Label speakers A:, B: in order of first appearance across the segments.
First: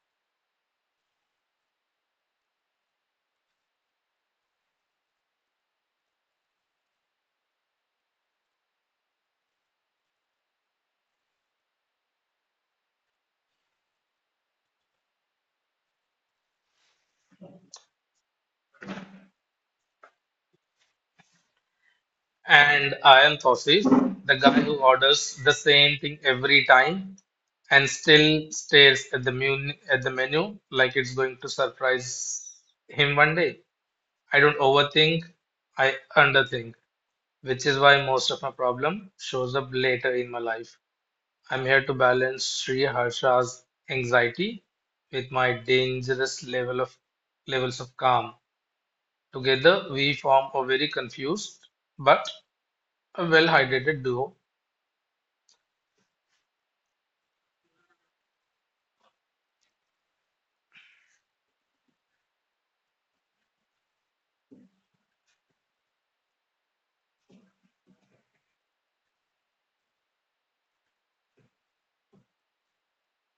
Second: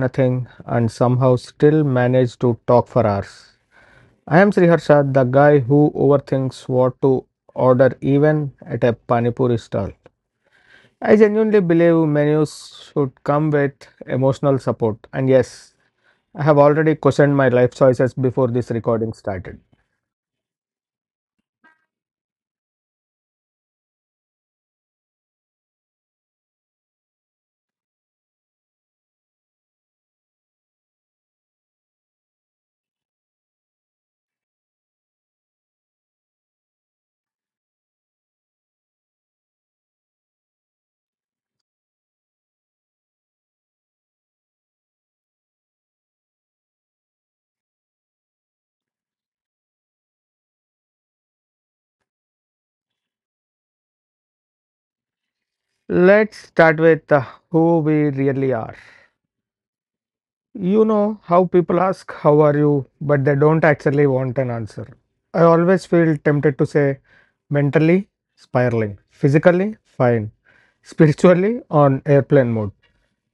A: nothing and somehow still manage to talk for hours. I am Sriharsha, the guy who overthinks what to order even at a panipuri stall. I genuinely believe menus should come with emotional support. And yes, I have already questioned my life choices before this recording started.
B: And I am Tawfiq, the guy who orders the same thing every time and still stares at the mun at the menu like it's going to surprise him one day. I don't overthink, I underthink, which is why most of my problem shows up later in my life. I'm here to balance Sri Harsha's anxiety with my dangerous levels of calm. Together, we form a very confused but a well-hydrated duo.
A: Let's start with who we really are. You know how people ask, "How are you?" but they don't actually want an answer. I always feel tempted to say, "Mentally spiraling, physically fine, spiritually on airplane mode."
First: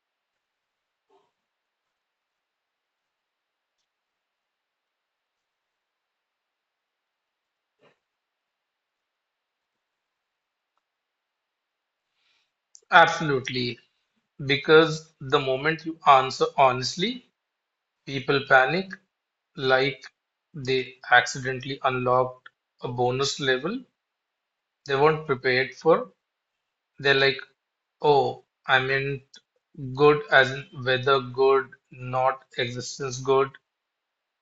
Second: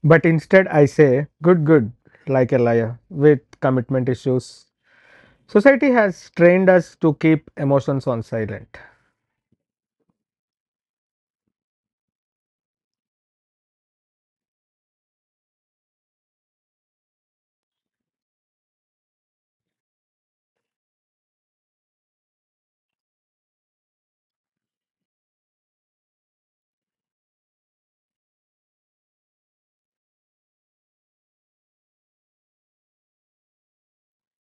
A: But instead, I say, "Good, good," like a liar with commitment issues. Society has trained us to keep emotions on silent.
B: Absolutely. Because the moment you answer honestly, people panic like they accidentally unlocked a bonus level they weren't prepared for. They're like, oh, I meant good as in weather good, not existence good.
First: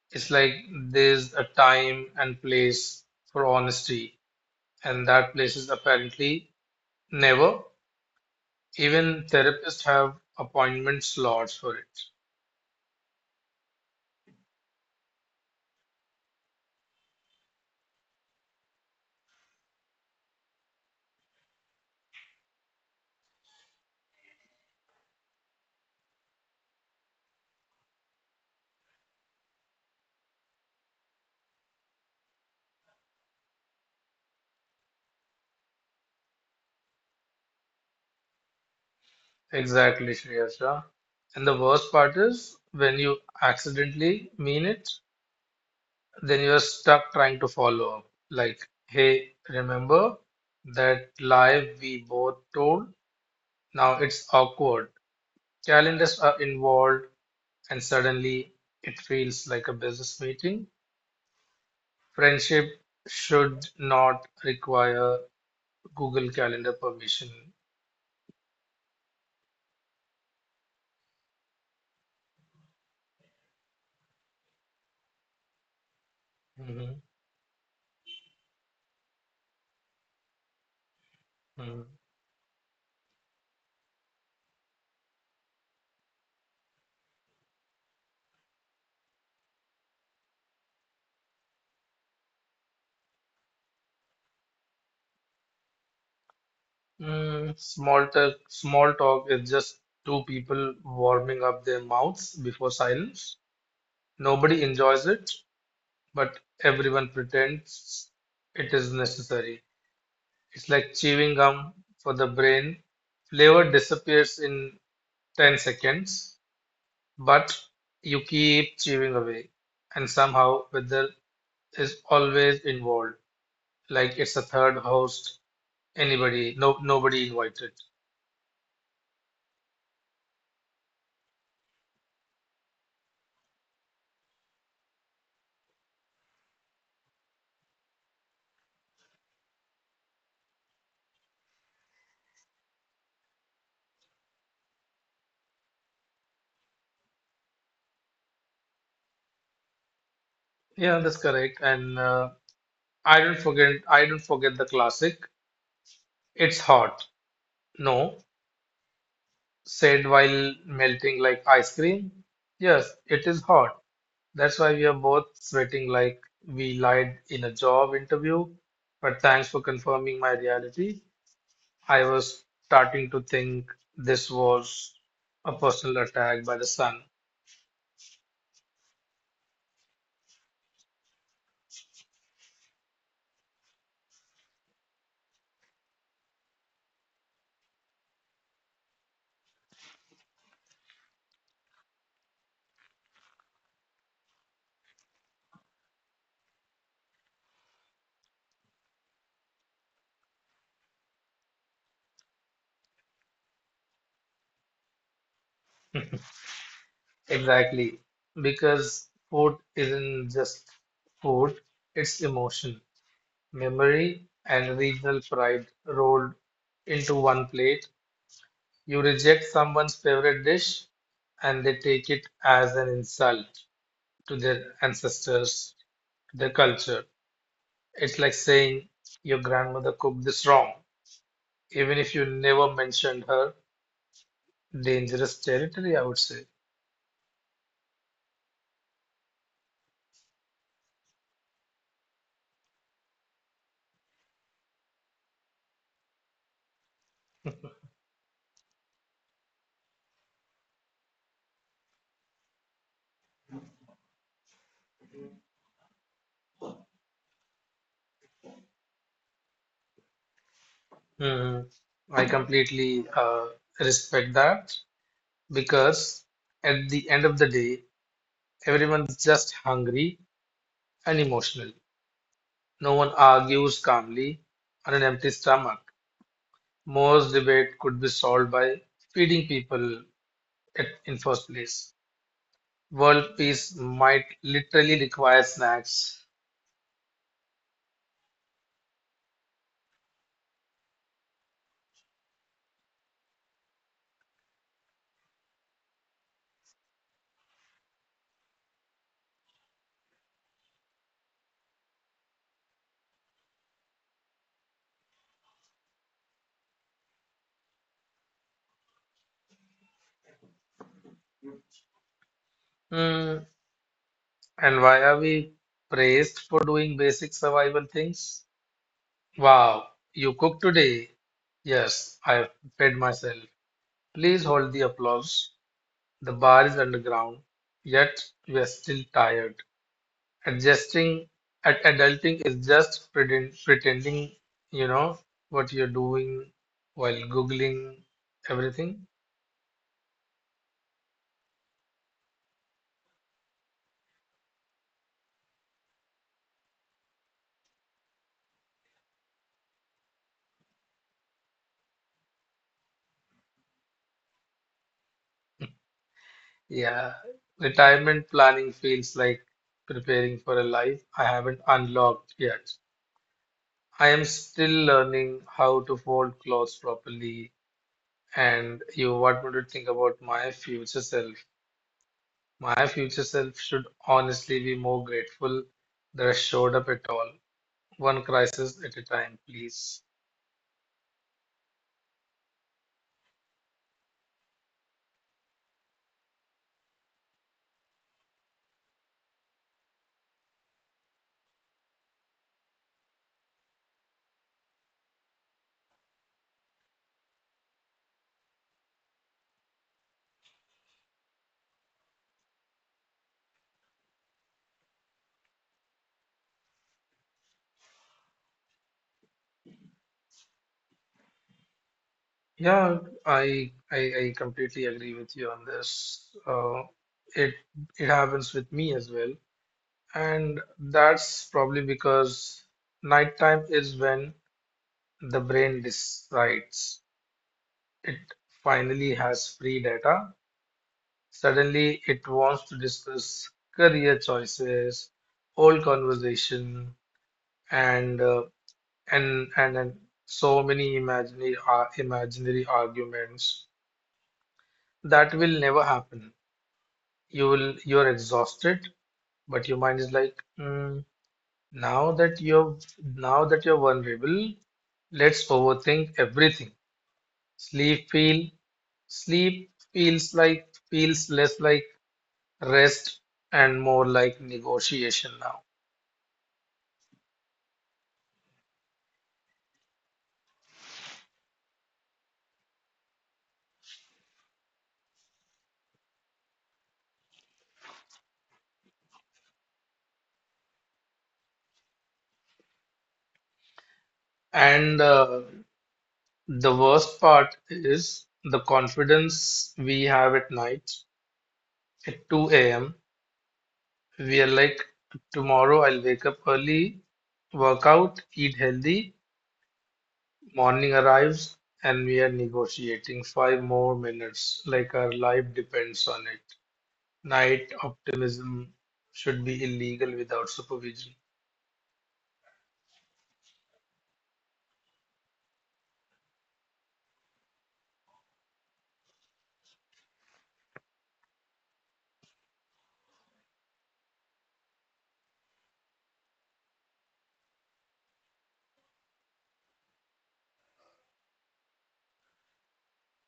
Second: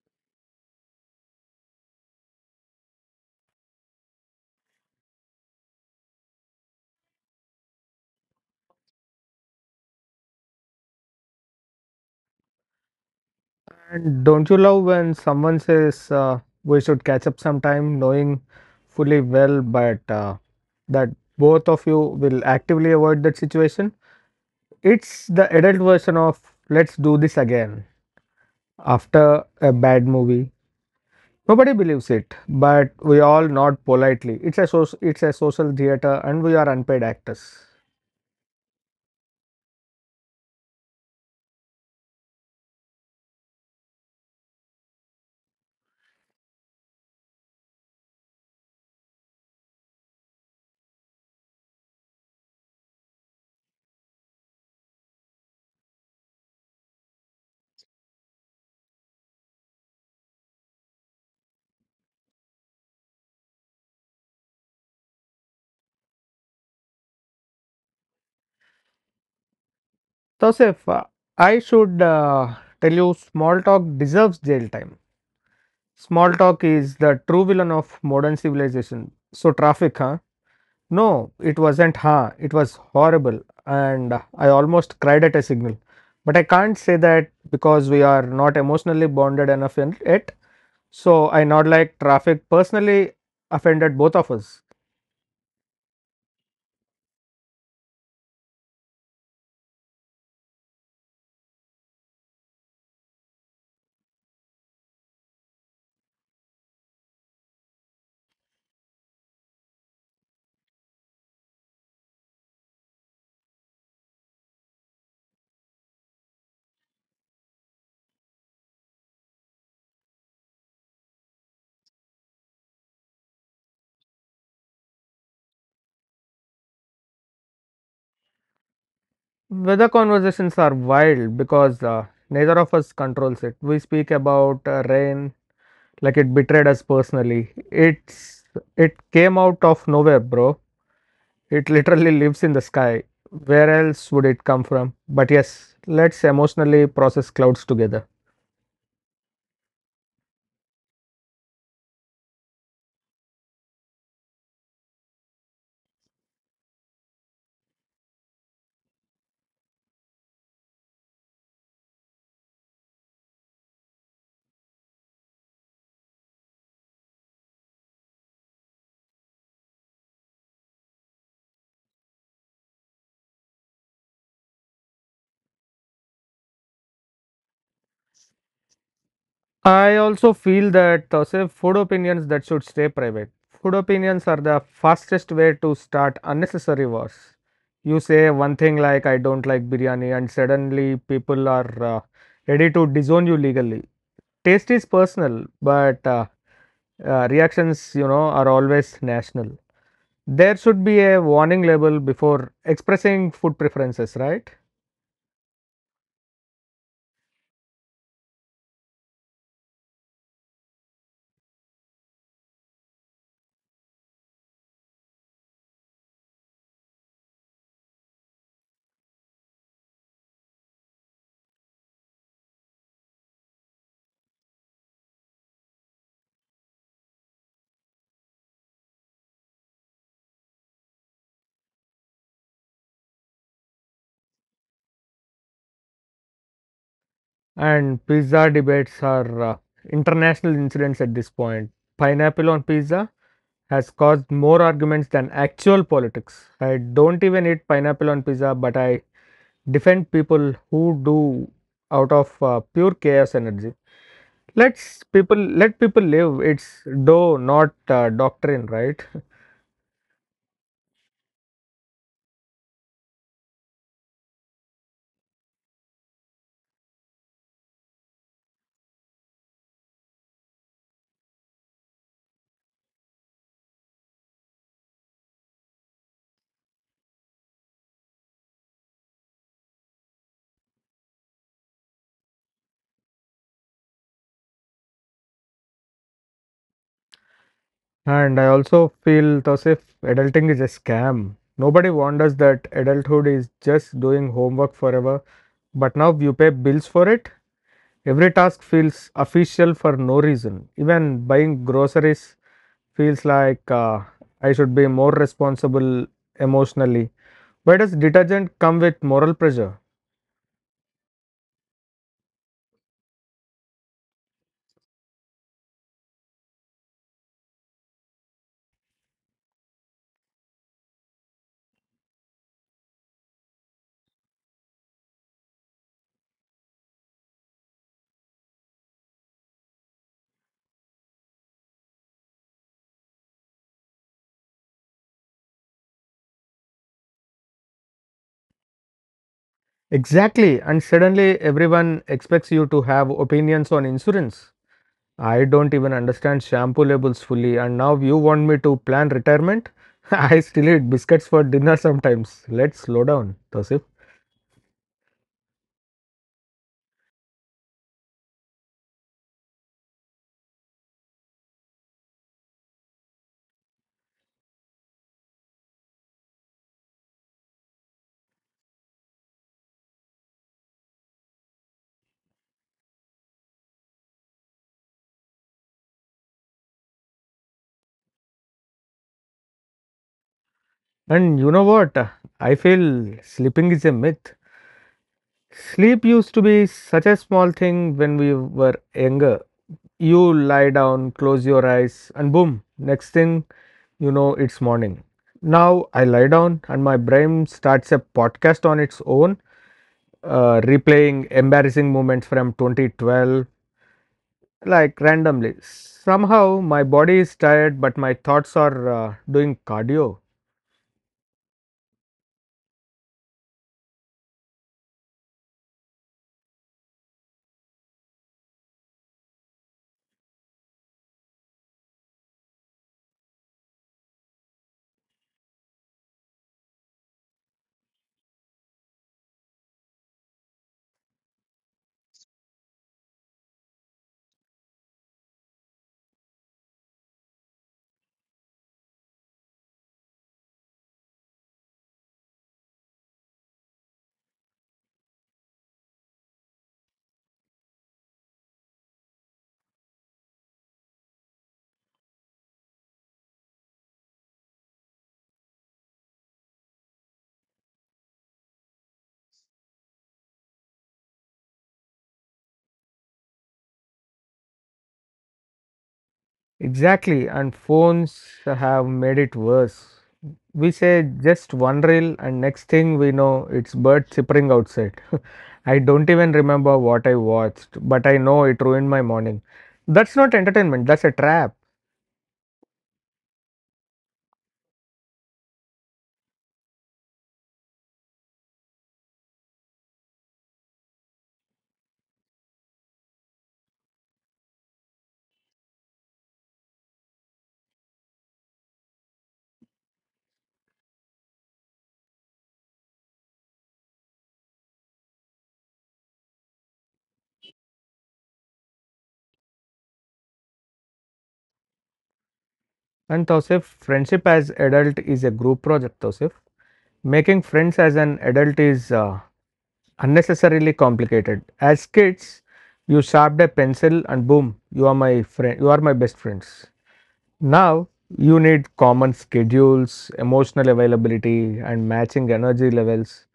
B: It's like there's a time and place for honesty, and that place is apparently never. Even therapists have appointment slots for it.
A: And don't you love when someone says we should catch up sometime, knowing fully well, but that both of you will actively avoid that situation? It's the adult version of "let's do this again" after a bad movie. Nobody believes it, but we all nod politely. It's a it's a social theater, and we are unpaid actors.
B: Exactly, Shreyasha. And the worst part is when you accidentally mean it, then you are stuck trying to follow up. Like, hey, remember that lie we both told? Now it's awkward. Calendars are involved, and suddenly it feels like a business meeting. Friendship should not require Google Calendar permission.
A: Tosef, I should tell you, small talk deserves jail time. Small talk is
B: Mhm,
A: the true villain of modern civilization. So, traffic, huh? No, it
B: mhm.
A: wasn't, huh? It was horrible, and I almost cried at a signal. But I can't say that because we are not emotionally bonded enough in it. So, I not like traffic personally offended both of us.
B: Small talk is just two people warming up their mouths before silence. Nobody enjoys it, but everyone pretends it is necessary. It's like chewing gum for the brain. Flavor disappears in 10 seconds, but you keep chewing away, and somehow weather is always involved, like it's a third host, anybody, no, nobody invited.
A: Weather conversations are wild because neither of us controls it. We speak about rain like it betrayed us personally. It came out of nowhere, bro. It literally lives in the sky. Where else would it come from? But yes, let's emotionally process clouds together.
B: Yeah, that's correct. And I don't forget the classic. It's hot. No, said while melting like ice cream. Yes, it is hot. That's why we are both sweating like we lied in a job interview. But thanks for confirming my reality. I was starting to think this was a personal attack by the sun.
A: I also feel that food opinions that should stay private. Food opinions are the fastest way to start unnecessary wars. You say one thing like "I don't like biryani" and suddenly people are ready to disown you legally. Taste is personal, but reactions, you know, are always national. There should be a warning label before expressing food preferences, right?
B: Exactly. Because food isn't just food, it's emotion, memory and regional pride rolled into one plate. You reject someone's favorite dish and they take it as an insult to their ancestors, to their culture. It's like saying your grandmother cooked this wrong, even if you never mentioned her. Dangerous territory, I would say.
A: And pizza debates are international incidents at this point. Pineapple on pizza has caused more arguments than actual politics. I don't even eat pineapple on pizza, but I defend people who do out of pure chaos energy. Let's people let people live. It's do not doctrine, right?
B: hmm I completely respect that because at the end of the day, everyone's just hungry and emotional. No one argues calmly on an empty stomach. Most debate could be solved by feeding people in first place. World peace might literally require snacks.
A: And I also feel, Tausif, adulting is a scam. Nobody warned us that adulthood is just doing homework forever, but now you pay bills for it. Every task feels official for no reason. Even buying groceries feels like I should be more responsible emotionally. Why does detergent come with moral pressure?
B: Hmm. And why are we praised for doing basic survival things? Wow, you cooked today. Yes, I fed myself. Please hold the applause. The bar is underground, yet we are still tired. Adjusting at Adulting is just pretending you know what you're doing while googling everything.
A: Exactly, and suddenly everyone expects you to have opinions on insurance. I don't even understand shampoo labels fully, and now you want me to plan retirement? I still eat biscuits for dinner sometimes. Let's slow down, Tosif.
B: Yeah, retirement planning feels like preparing for a life I haven't unlocked yet. I am still learning how to fold clothes properly, and you want me to think about my future self. My future self should honestly be more grateful that I showed up at all. One crisis at a time, please.
A: And you know what? I feel sleeping is a myth. Sleep used to be such a small thing when we were younger. You lie down, close your eyes, and boom, next thing you know, it's morning. Now I lie down, and my brain starts a podcast on its own, replaying embarrassing moments from 2012 like randomly. Somehow my body is tired, but my thoughts are doing cardio.
B: Yeah, I completely agree with you on this. It it happens with me as well, and that's probably because nighttime is when the brain decides it finally has free data. Suddenly, it wants to discuss career choices, old conversation, and uh, and so many imaginary arguments that will never happen. You're exhausted, but your mind is like, "Mm, now that you're now that you're vulnerable, let's overthink everything." sleep feel sleep feels less like rest and more like negotiation now.
A: Exactly, and phones have made it worse. We say just one reel, and next thing we know, it's bird chippering outside. I don't even remember what I watched, but I know it ruined my morning. That's not entertainment, that's a trap.
B: And uh, the worst part is the confidence we have at night. At 2 a.m. we are like, tomorrow I'll wake up early, work out, eat healthy. Morning arrives, and we are negotiating 5 more minutes like our life depends on it. Night optimism should be illegal without supervision.
A: And Tausif, friendship as adult is a group project, Tausif. Making friends as an adult is unnecessarily complicated. As kids, you sharpened a pencil and boom, you are my friend, you are my best friends. Now, you need common schedules, emotional availability, and matching energy levels.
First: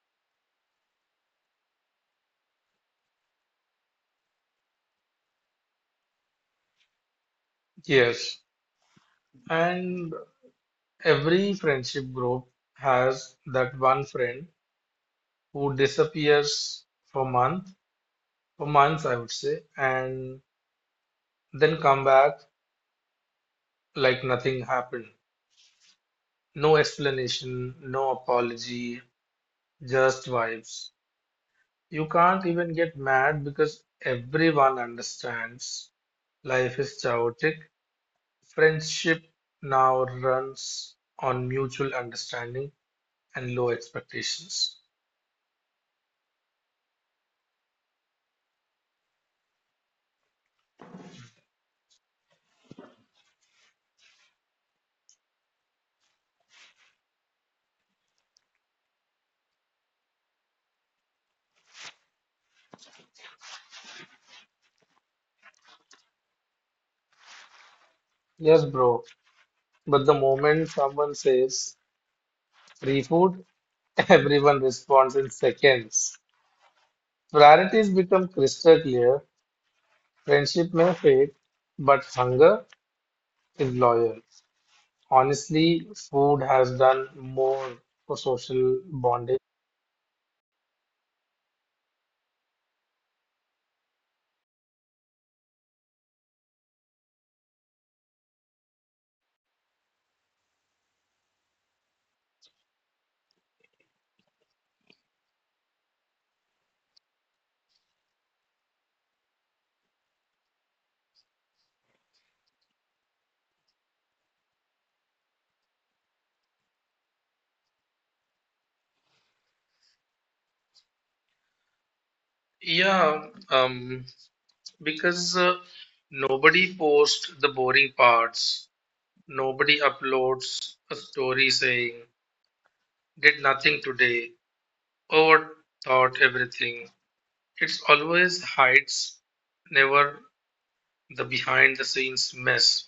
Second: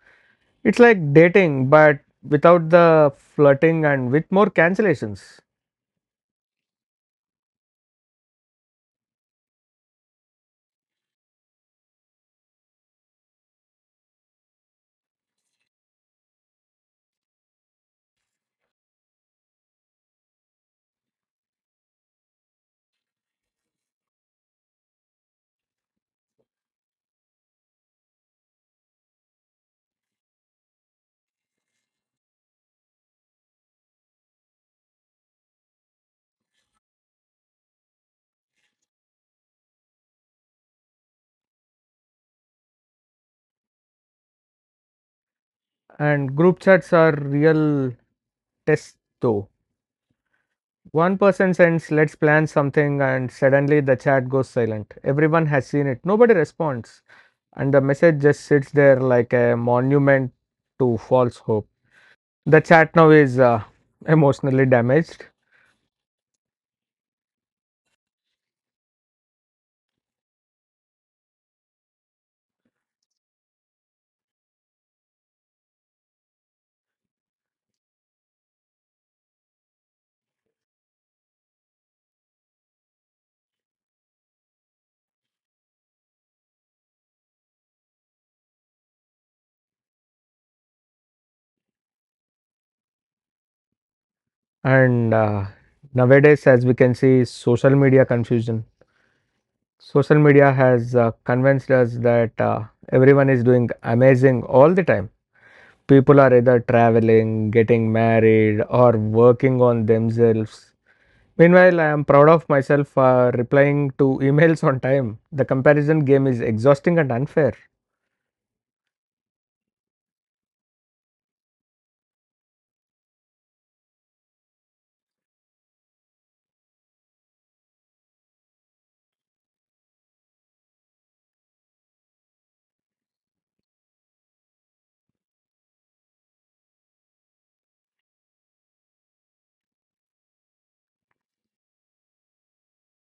A: It's like dating, but without the flirting and with more cancellations.
B: Yes, and every friendship group has that one friend who disappears for month, for months I would say, and then come back like nothing happened. No explanation, no apology, just vibes. You can't even get mad because everyone understands life is chaotic. Friendship now runs on mutual understanding and low expectations.
A: And group chats are real tests, though. One person sends, "let's plan something," and suddenly the chat goes silent. Everyone has seen it, nobody responds. And the message just sits there like a monument to false hope. The chat now is emotionally damaged,
B: Yes, bro. But the moment someone says free food, everyone responds in seconds. Priorities become crystal clear. Friendship may fade, but hunger is loyal. Honestly, food has done more for social bonding.
A: and nowadays, as we can see, social media confusion. Social media has convinced us that everyone is doing amazing all the time. People are either traveling, getting married, or working on themselves. Meanwhile, I am proud of myself for replying to emails on time. The comparison game is exhausting and unfair.
B: Yeah, um, because nobody posts the boring parts. Nobody uploads a story saying, did nothing today, overthought everything. It's always hides, never the behind the scenes mess.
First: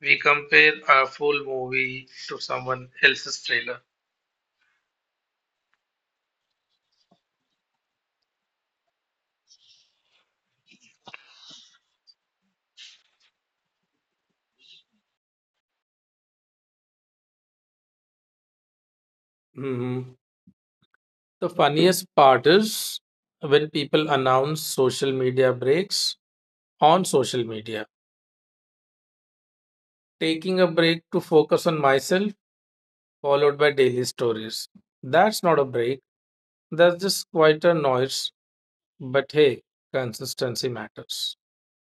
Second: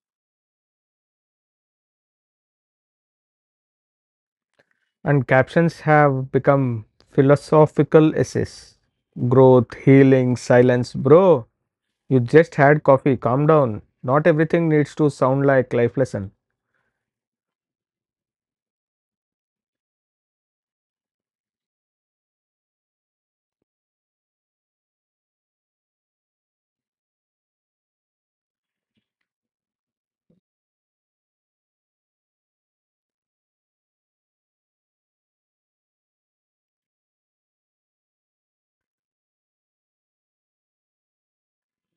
B: We compare our full movie to someone else's trailer.
A: And captions have become philosophical essays. Growth, healing, silence. Bro, you just had coffee. Calm down. Not everything needs to sound like life lesson.
B: hmm The funniest part is when people announce social media breaks on social media. Taking a break to focus on myself, followed by daily stories. That's not a break, that's just quite a noise. But hey, consistency matters.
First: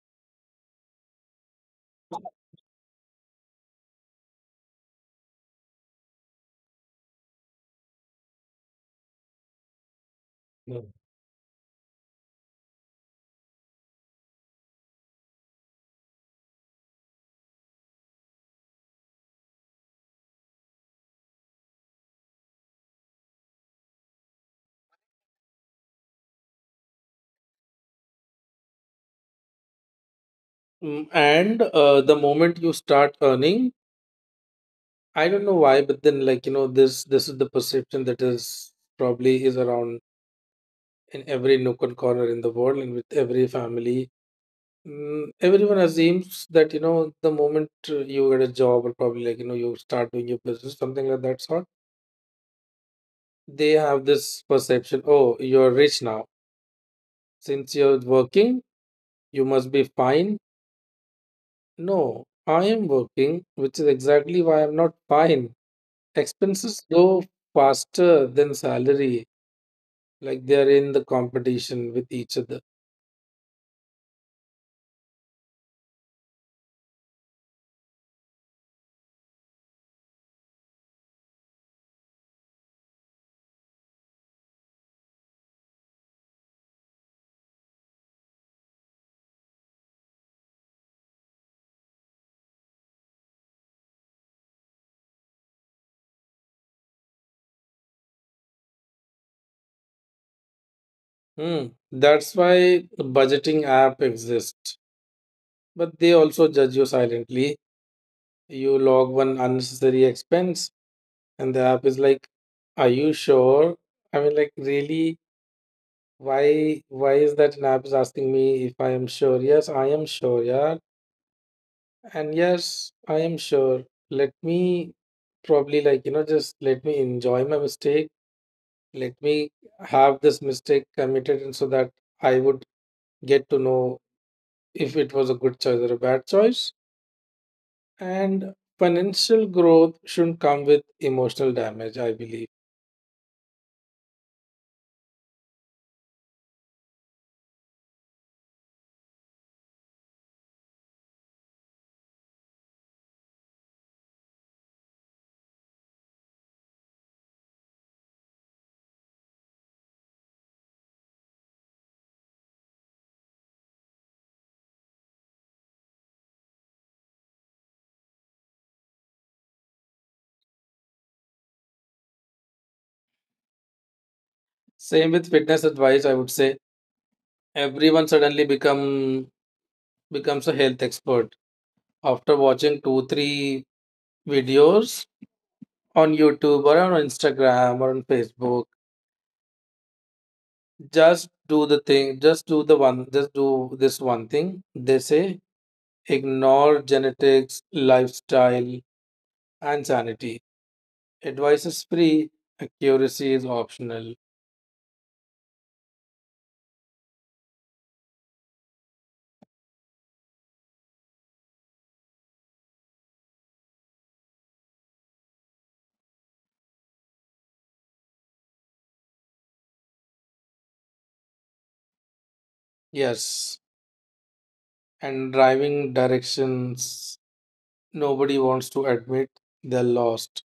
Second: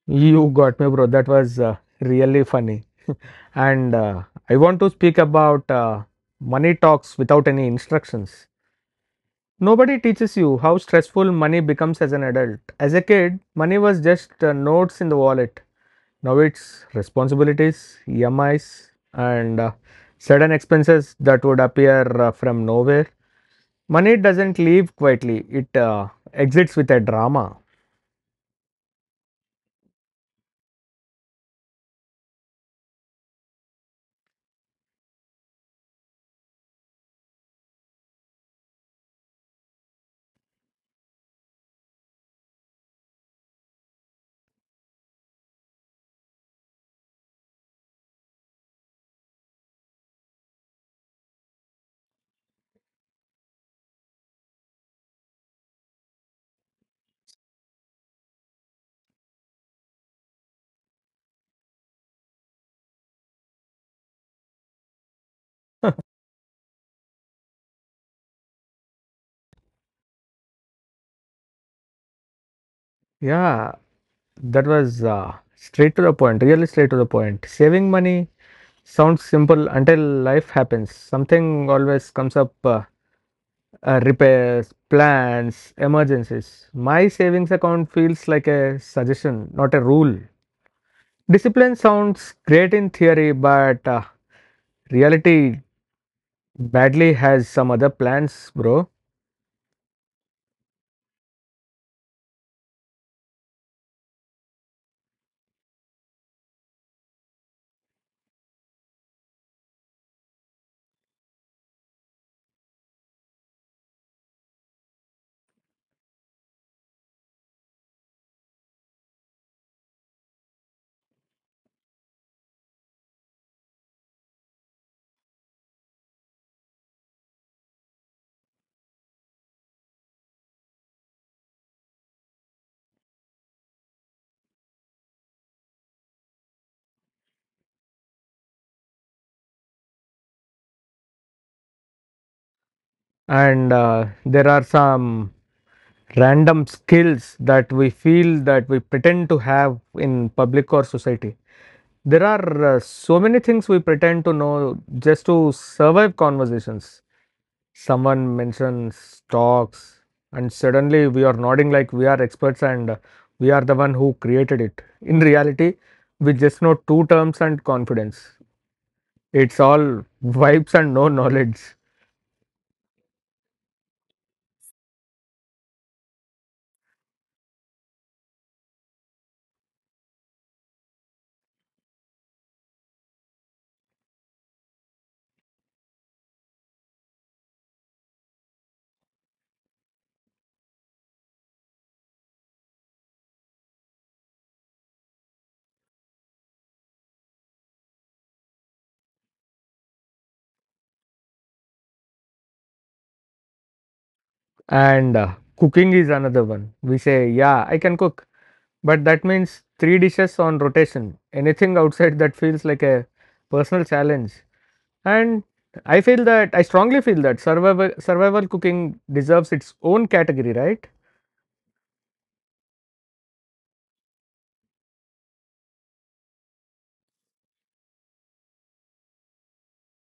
A: You got me, bro. That was really funny. And I want to speak about money talks without any instructions. Nobody teaches you how
B: No.
A: stressful money becomes as an adult. As a kid, money was just notes in the wallet. Now it's responsibilities, EMIs, and sudden expenses that would appear from nowhere. Money doesn't leave quietly, it exits with a drama.
B: And the moment you start earning, I don't know why, but then like this is the perception that is probably is around in every nook and corner in the world and with every family. Everyone assumes that the moment you get a job or probably like you start doing your business, something like that sort. They have this perception, oh, you're rich now. Since you're working, you must be fine. No, I am working, which is exactly why I'm not fine. Expenses go faster than salary, like they're in the competition with each other.
A: Yeah, that was straight to the point, really straight to the point. Saving money sounds simple until life happens. Something always comes up repairs, plans, emergencies. My savings account feels like a suggestion, not a rule. Discipline sounds great in theory, but reality badly has some other plans, bro.
B: Hmm. That's why the budgeting app exists. But they also judge you silently. You log one unnecessary expense, and the app is like, are you sure? I mean, like, really? Why is that an app is asking me if I am sure? Yes, I am sure, yeah. And yes, I am sure. Let me probably like, just let me enjoy my mistake. Let me have this mistake committed and so that I would get to know if it was a good choice or a bad choice. And financial growth shouldn't come with emotional damage, I believe.
A: And there are some random skills that we feel that we pretend to have in public or society. There are so many things we pretend to know just to survive conversations. Someone mentions stocks and suddenly we are nodding like we are experts, and we are the one who created it. In reality, we just know two terms and confidence. It's all vibes and no knowledge.
B: Same with fitness advice, I would say everyone suddenly becomes a health expert after watching two, three videos on YouTube or on Instagram or on Facebook, just do the thing, just do the one, just do this one thing. They say ignore genetics, lifestyle, and sanity. Advice is free, accuracy is optional.
A: And cooking is another one. We say, "Yeah, I can cook," but that means three dishes on rotation. Anything outside that feels like a personal challenge. And I strongly feel that survival cooking deserves its own category, right?
B: Yes, and driving directions, nobody wants to admit they're lost.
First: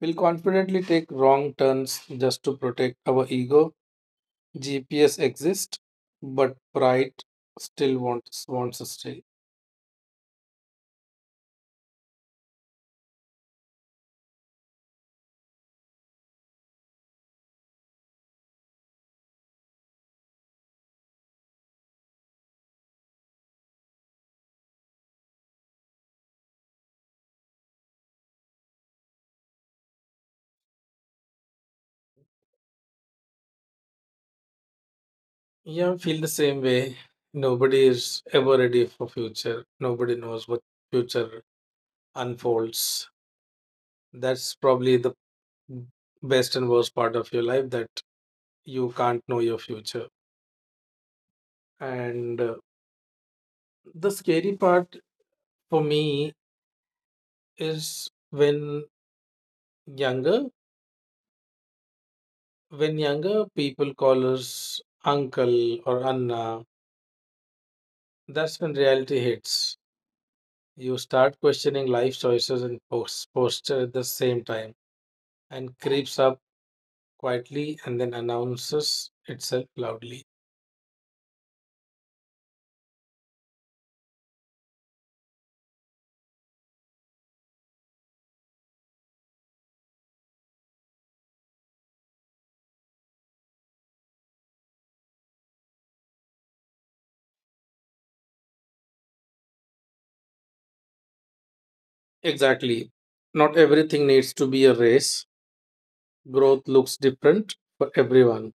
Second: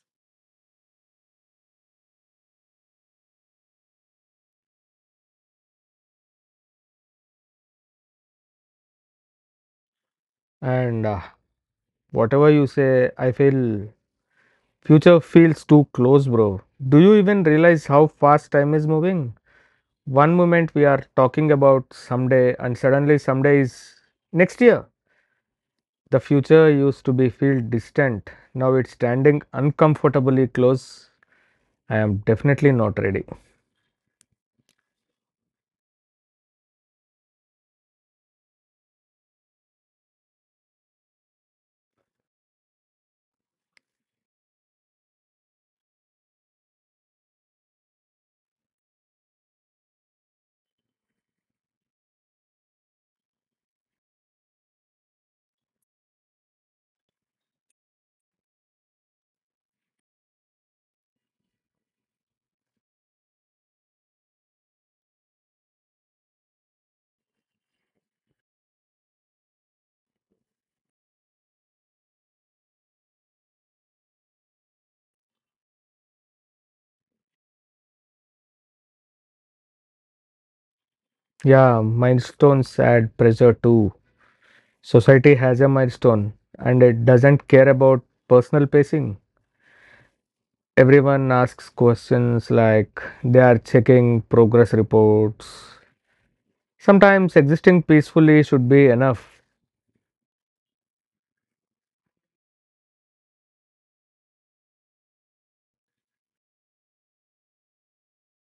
B: We'll confidently take wrong turns just to protect our ego. GPS exists, but pride still wants to stay.
A: And whatever you say, I feel future feels too close, bro. Do you even realize how fast time is moving? One moment we are talking about someday, and suddenly someday is next year. The future used to be feel distant. Now it's standing uncomfortably close. I am definitely not ready.
B: Yeah, I feel the same way. Nobody is ever ready for future. Nobody knows what future unfolds. That's probably the best and worst part of your life, that you can't know your future. And the scary part for me is when younger, when younger, people call us uncle or Anna, that's when reality hits. You start questioning life choices and posture at the same time, and creeps up quietly and then announces itself loudly.
A: Yeah, milestones add pressure too. Society has a milestone and it doesn't care about personal pacing. Everyone asks questions like they are checking progress reports. Sometimes existing peacefully should be enough.
B: Exactly. Not everything needs to be a race. Growth looks different for everyone.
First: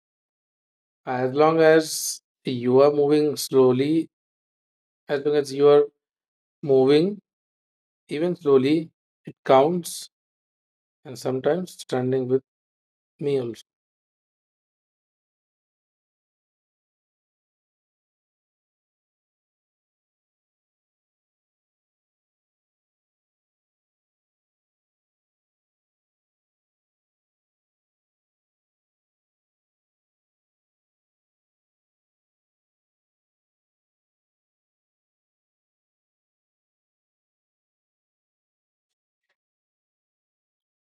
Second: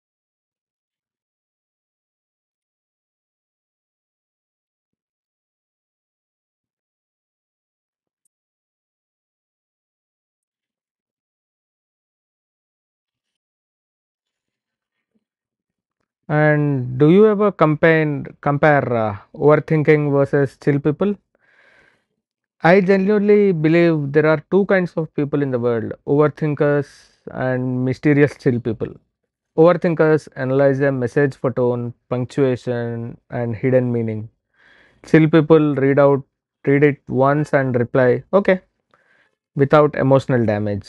B: As long as you are moving slowly, as long as you are moving even slowly, it counts, and sometimes standing with me also.
A: And do you ever compare overthinking versus chill people? I genuinely believe there are two kinds of people in the world: overthinkers and mysterious chill people. Overthinkers analyze a message for tone, punctuation, and hidden meaning. Chill people read it once and reply, "Okay," without emotional damage.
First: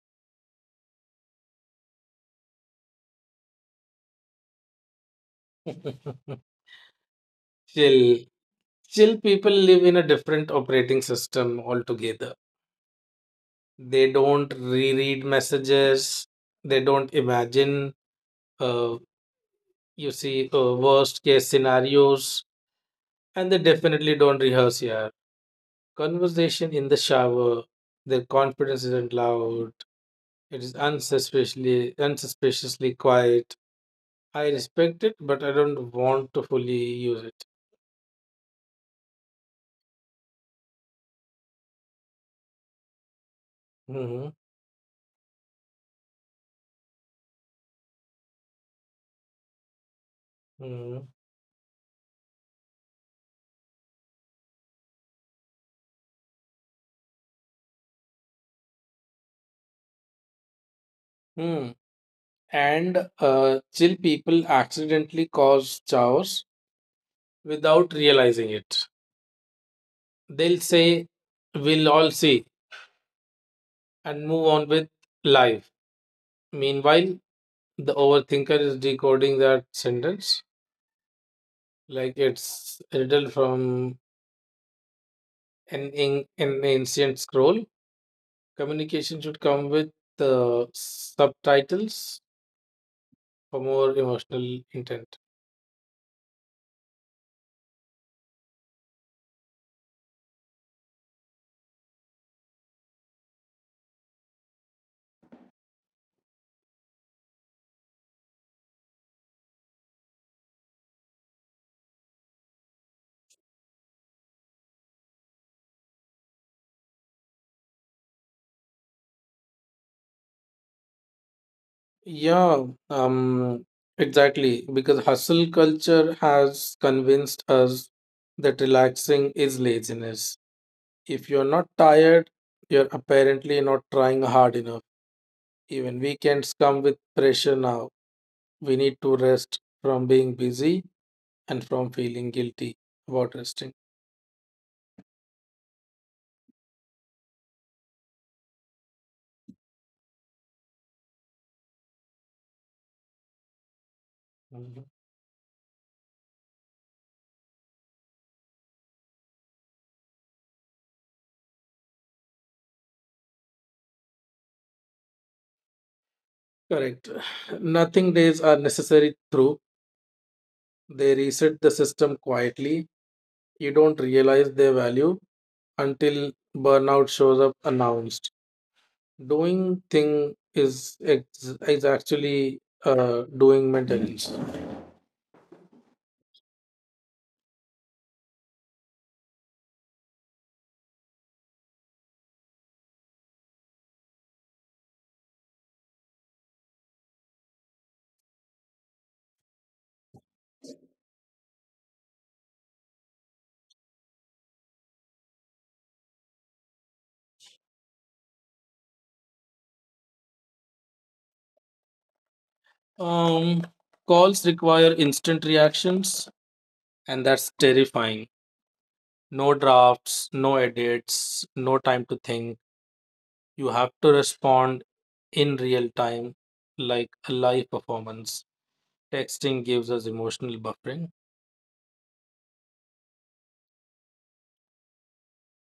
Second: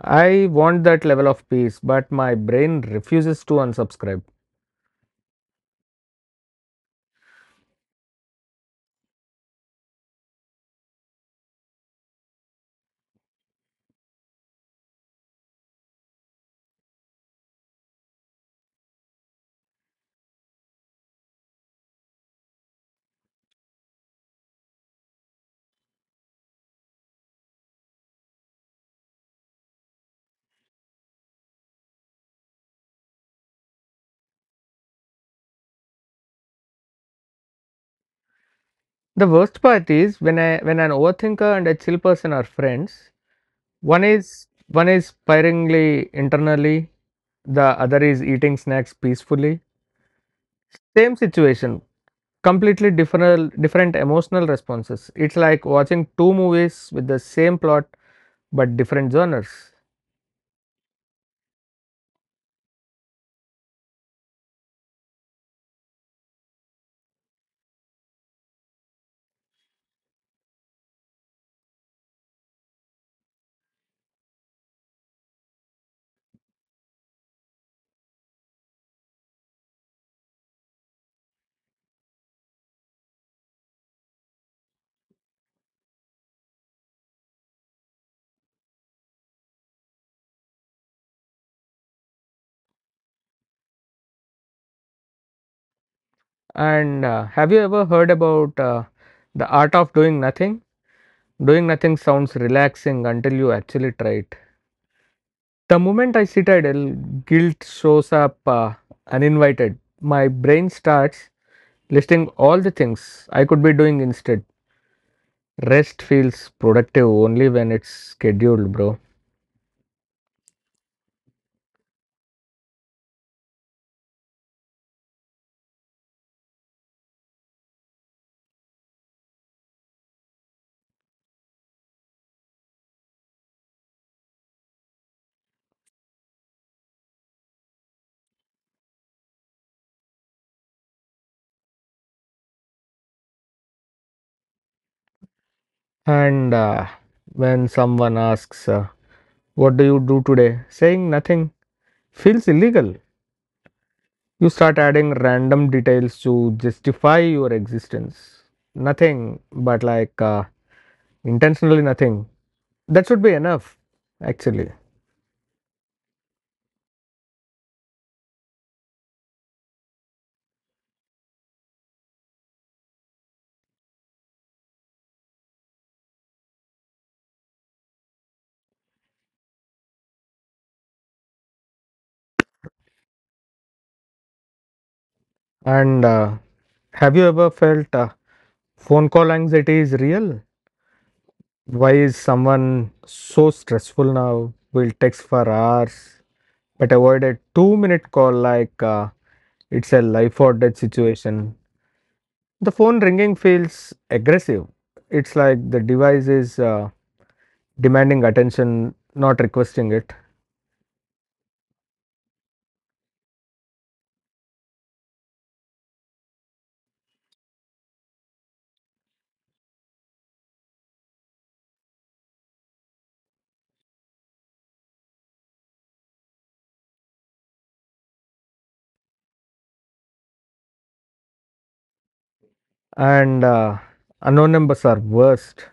A: I want that level of peace, but my brain refuses to unsubscribe.
B: chill. Chill people live in a different operating system altogether. They don't reread messages, they don't imagine, uh, you see, worst case scenarios, and they definitely don't rehearse here conversation in the shower. Their confidence isn't loud, it is unsuspiciously quiet. I respect it, but I don't want to fully use it.
A: The worst part is when an overthinker and a chill person are friends,
B: Hmm.
A: one is spiraling internally, the other is eating snacks peacefully.
B: Hmm.
A: Same situation, completely different emotional responses. It's like watching two movies with the same plot but different genres.
B: Hmm. And uh, chill people accidentally cause chaos without realizing it. They'll say, we'll all see, and move on with life. Meanwhile, the overthinker is decoding that sentence like it's a riddle from an ancient scroll. Communication should come with the subtitles for more emotional intent.
A: And have you ever heard about the art of doing nothing? Doing nothing sounds relaxing until you actually try it. The moment I sit idle, guilt shows up uninvited. My brain starts listing all the things I could be doing instead. Rest feels productive only when it's scheduled, bro.
B: Yeah, um, exactly. Because hustle culture has convinced us that relaxing is laziness. If you're not tired, you're apparently not trying hard enough. Even weekends come with pressure now. We need to rest from being busy and from feeling guilty about resting.
A: And when someone asks, "What do you do today?" saying nothing feels illegal. You start
B: Mhm.
A: adding random details to justify your existence. Nothing, but like intentionally nothing. That should be enough, actually.
B: Correct. Nothing days are necessary through. They reset the system quietly. You don't realize their value until burnout shows up announced. Doing thing is actually doing maintenance.
A: And have you ever felt phone call anxiety is real? Why is someone so stressful now? Will text for hours, but avoid a 2 minute call like it's a life or death situation. The phone ringing feels aggressive. It's like the device is demanding attention, not requesting it.
B: Um, Calls require instant reactions, and that's terrifying. No drafts, no edits, no time to think. You have to respond in real time, like a live performance. Texting gives us emotional buffering.
A: And unknown numbers are worst.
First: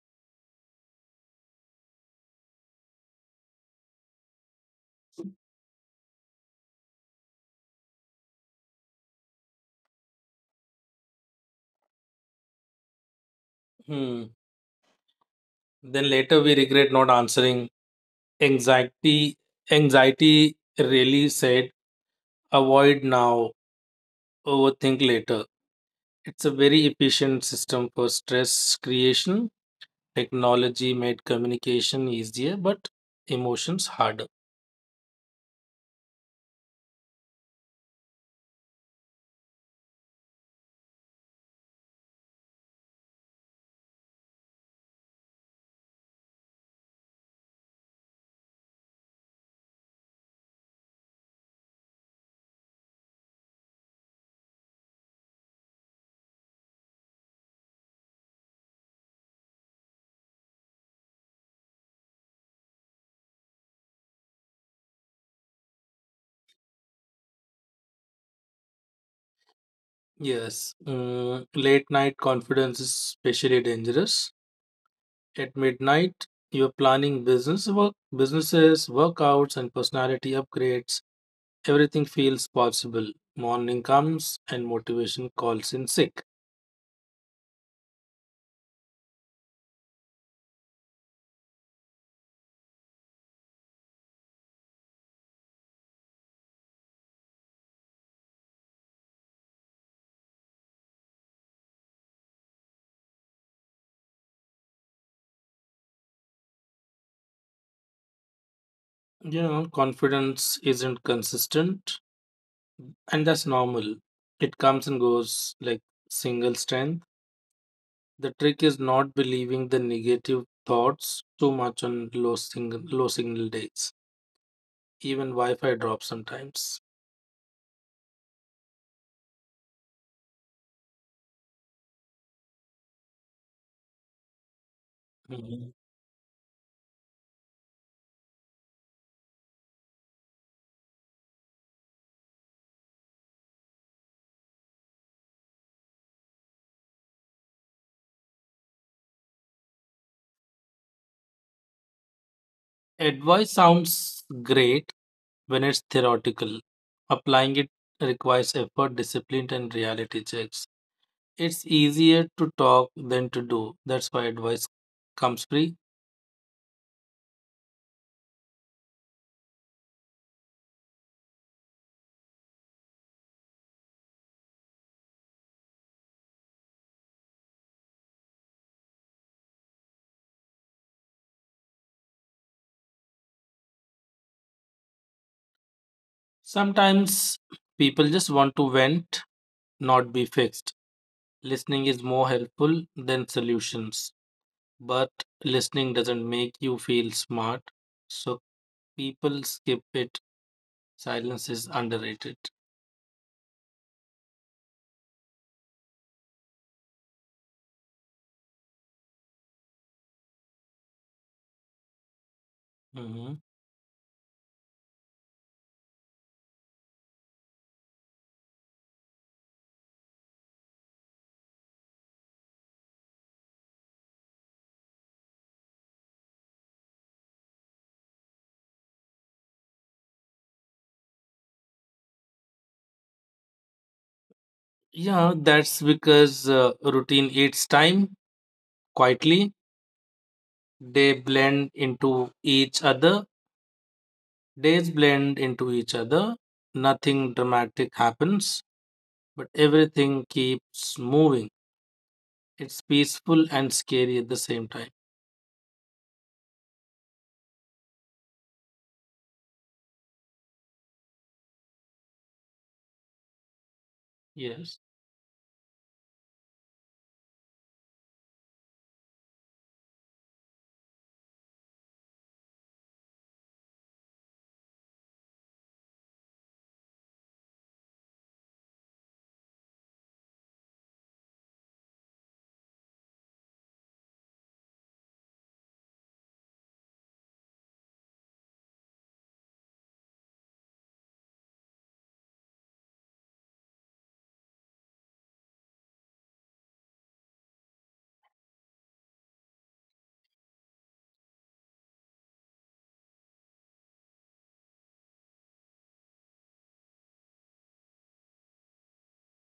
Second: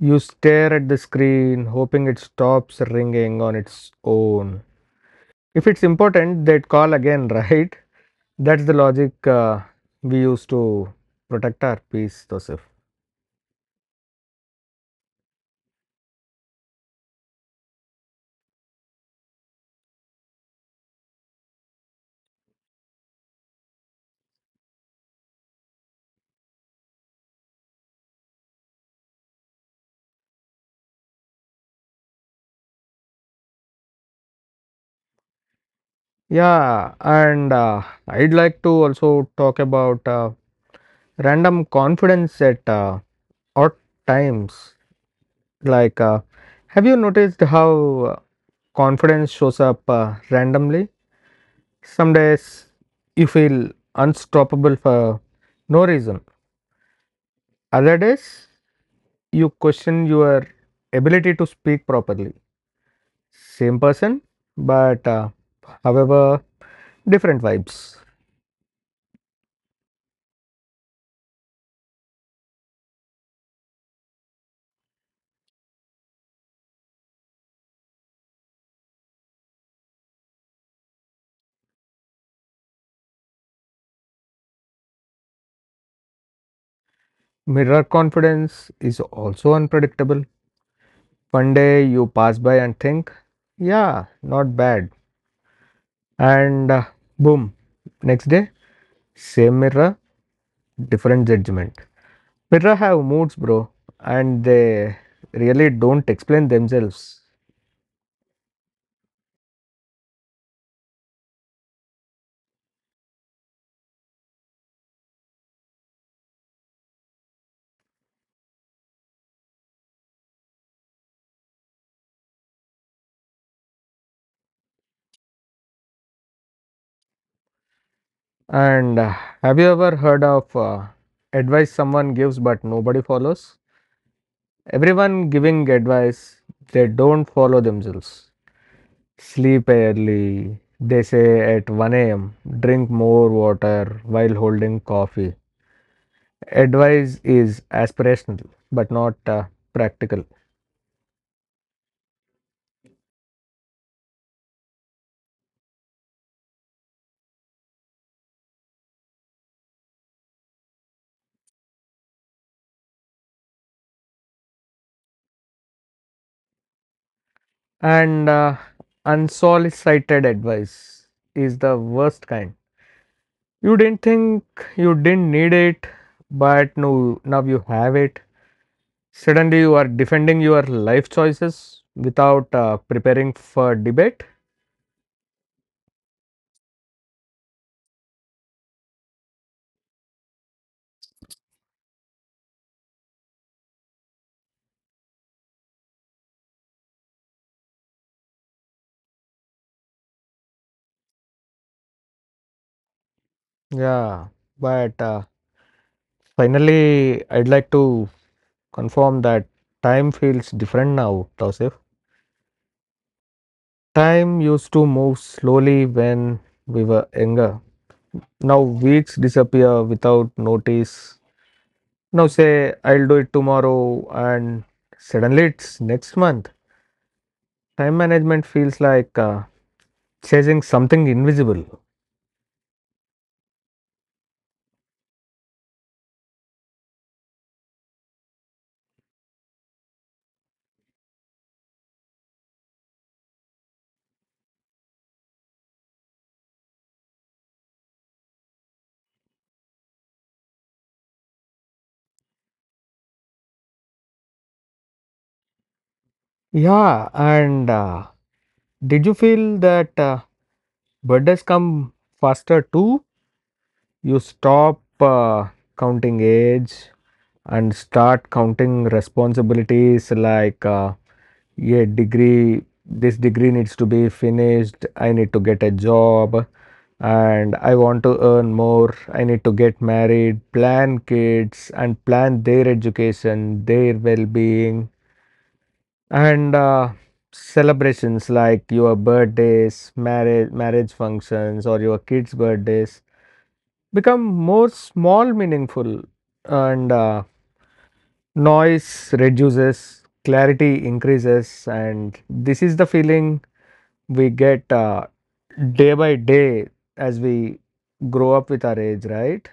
A: You stare at the screen, hoping it stops ringing on its own. If it's important, they'd call again, right? That's the logic we use to protect our peace, Joseph.
B: Hmm. Then later we regret not answering. Anxiety, anxiety really said, avoid now. Overthink later. It's a very efficient system for stress creation. Technology made communication easier, but emotions harder.
A: Yeah, and I'd like to also talk about random confidence at odd times. Like, have you noticed how confidence shows up randomly? Some days you feel unstoppable for no reason. Other days, you question your ability to speak properly. Same person, but however, different vibes.
B: Yes, late night confidence is especially dangerous. At midnight, you're planning businesses, workouts, and personality upgrades. Everything feels possible. Morning comes and motivation calls in sick.
A: Mirror confidence is also unpredictable. One day you pass by and think, "Yeah, not bad." And boom, next day, same mirror, different judgment. Mirror have moods, bro, and they really don't explain themselves.
B: You know, confidence isn't consistent, and that's normal. It comes and goes like single strength. The trick is not believing the negative thoughts too much on low signal days. Even Wi-Fi drops sometimes.
A: And have you ever heard of advice someone gives but nobody follows? Everyone giving
B: Mhm.
A: advice, they don't follow themselves. Sleep early, they say at 1 a.m., drink more water while holding coffee. Advice is aspirational but not practical.
B: Advice sounds great when it's theoretical. Applying it requires effort, discipline, and reality checks. It's easier to talk than to do. That's why advice comes free.
A: And unsolicited advice is the worst kind. You didn't think you didn't need it, but no, now you have it. Suddenly, you are defending your life choices without preparing for debate.
B: Sometimes people just want to vent, not be fixed. Listening is more helpful than solutions, but listening doesn't make you feel smart, so people skip it. Silence is underrated.
A: Yeah, but finally, I'd like to confirm that time feels different now, Tausif.
B: Mhm.
A: Time used to move slowly when we were younger. Now, weeks disappear without notice. Now, say, "I'll do it tomorrow," and suddenly it's next month. Time management feels like chasing something invisible.
B: Yeah, that's because routine eats time quietly. They blend into each other. Days blend into each other. Nothing dramatic happens, but everything keeps moving. It's peaceful and scary at the same time.
A: Yeah, and did you feel that birthdays come faster too? You
B: Yes.
A: stop counting age and start counting responsibilities like yeah, degree this degree needs to be finished, I need to get a job, and I want to earn more, I need to get married, plan kids and plan their education, their well-being. And celebrations like your birthdays, marriage functions, or your kids' birthdays become more small, meaningful, and noise reduces, clarity increases, and this is the feeling we get day by day as we grow up with our age, right?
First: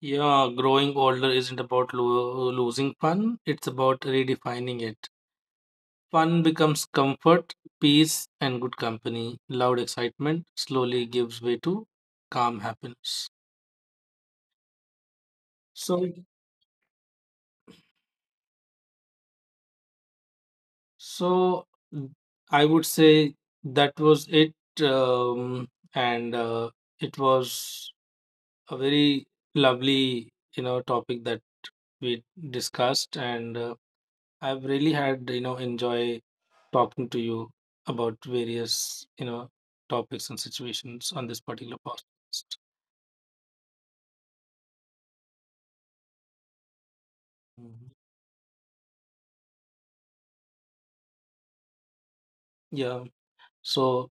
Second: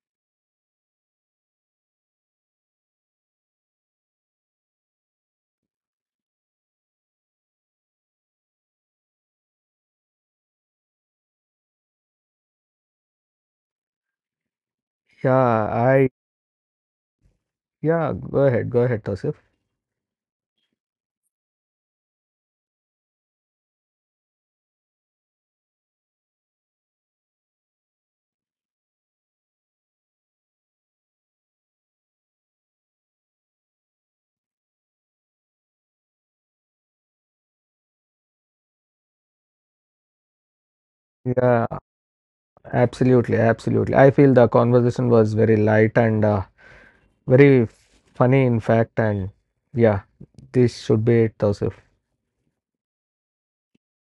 B: Yeah, growing older isn't about losing fun, it's about redefining it. Fun becomes comfort, peace, and good company. Loud excitement slowly gives way to calm happiness.
A: Yeah, I
B: So,
A: yeah. Go ahead, Tosif.
B: so mm, I would say that was it. Um, and it was a very lovely, topic that we discussed, and I've really had, enjoy talking to you about various, topics and situations on this
A: Yeah,
B: particular podcast.
A: absolutely, absolutely. I feel the conversation was very light and very
B: Mhm.
A: funny, in fact, and yeah, this should be it, Tausif.
B: Yeah. So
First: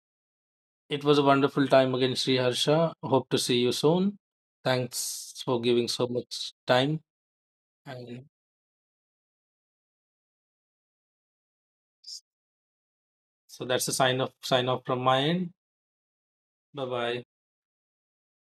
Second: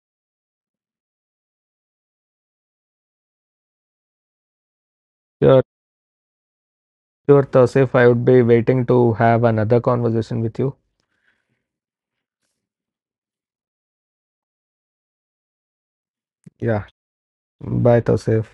B: it was a wonderful time again, Sri Harsha. Hope to see you soon. Thanks for
A: Sure,
B: giving so much time.
A: sure, Tausif. I
B: And
A: would be waiting to have another conversation with you.
B: so that's a sign off from my end. Bye
A: Yeah,
B: bye.
A: bye, Tausif.